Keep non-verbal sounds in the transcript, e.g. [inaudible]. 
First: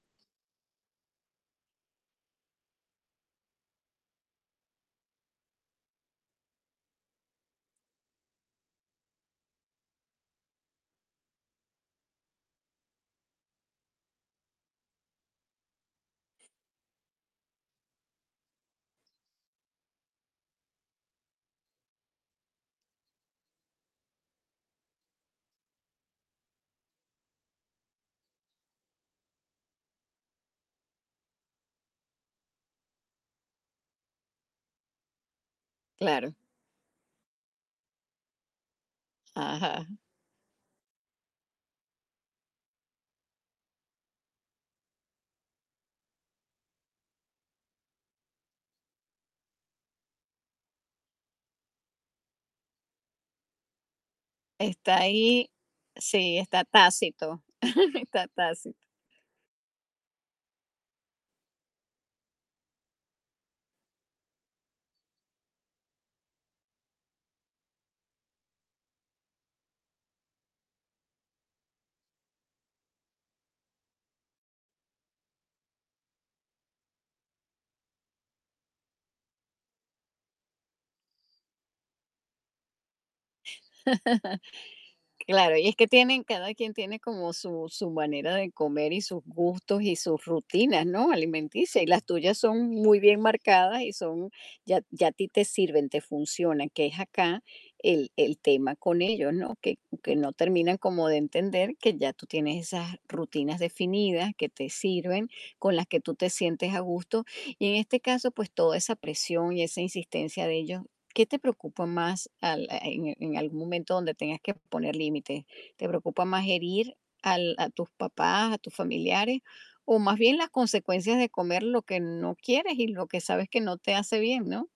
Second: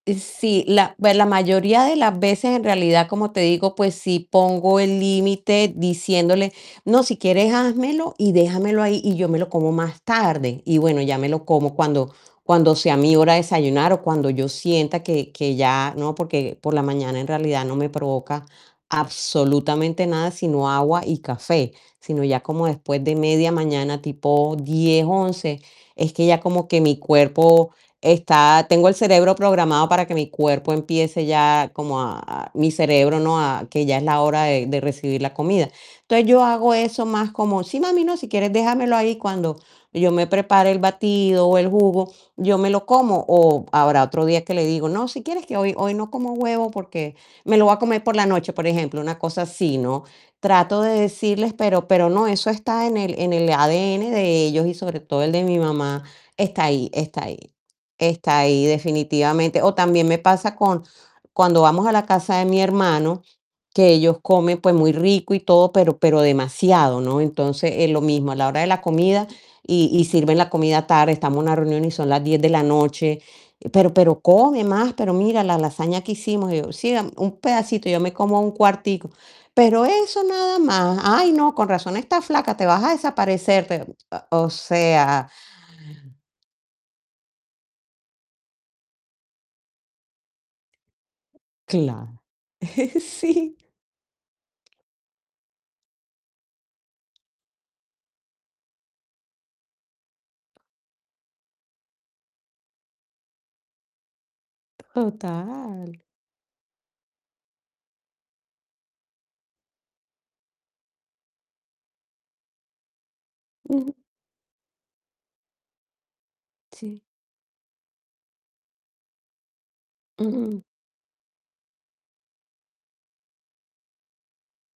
Sí, la pues la mayoría de las veces, en realidad, como te digo, pues sí pongo el límite diciéndole: "No, si quieres házmelo y déjamelo ahí y yo me lo como más tarde". Y bueno, ya me lo como cuando cuando sea mi hora de desayunar o cuando yo sienta que que ya no, porque por la mañana en realidad no me provoca absolutamente nada, sino agua y café, sino ya como después de media mañana, tipo 10, 11 es que ya como que mi cuerpo está tengo el cerebro programado para que mi cuerpo empiece ya como a mi cerebro, ¿no? A que ya es la hora de de recibir la comida. Entonces, Claro. yo hago eso más como: "Sí, mami, no, si quieres déjamelo ahí cuando Ajá. yo me prepare el batido o el jugo, yo me lo como". O habrá otro día que le digo: "No, si quieres que hoy hoy no como huevo porque me lo voy a comer por la noche", por ejemplo, una cosa así, ¿no? Trato de decirles, pero pero no, eso está en el en el ADN de ellos y Está sobre todo el de ahí, mi mamá sí, está está ahí está ahí tácito. [chuckles] Está está ahí tácito. definitivamente. O también me pasa con cuando vamos a la casa de mi hermano, que ellos comen pues muy rico y todo, pero pero demasiado, ¿no? Entonces es lo mismo a la hora de la comida y y sirven la comida tarde, estamos en una reunión y son las 10 de la noche. "Pero pero come más, pero mira la lasaña que hicimos", y yo: "Sí, deme, un pedacito, yo me como un cuartico", pero eso nada más. "Ay, no, con razón estás flaca, te vas a desaparecer". Te [chuckles] o sea. Claro, y es que tienen cada quien tiene como su su manera de comer y sus gustos y sus rutinas, ¿no?, alimenticias. Y las Claro. tuyas son muy [chuckles] bien Sí. marcadas y son ya ya a ti te sirven, te funcionan, que es acá el el tema con ellos, ¿no? Que que no terminan como de entender que ya tú tienes esas rutinas definidas que te sirven, con las Total. que tú te sientes a gusto. Y en este caso, pues toda esa presión y esa insistencia de ellos, ¿qué te preocupa más al en en algún momento Ujú. donde tengas que poner límites? ¿Te preocupa más herir Sí. al a tus papás, a tus familiares o más bien las Ujú. consecuencias de comer lo que no quieres y lo que sabes que no te hace bien, no?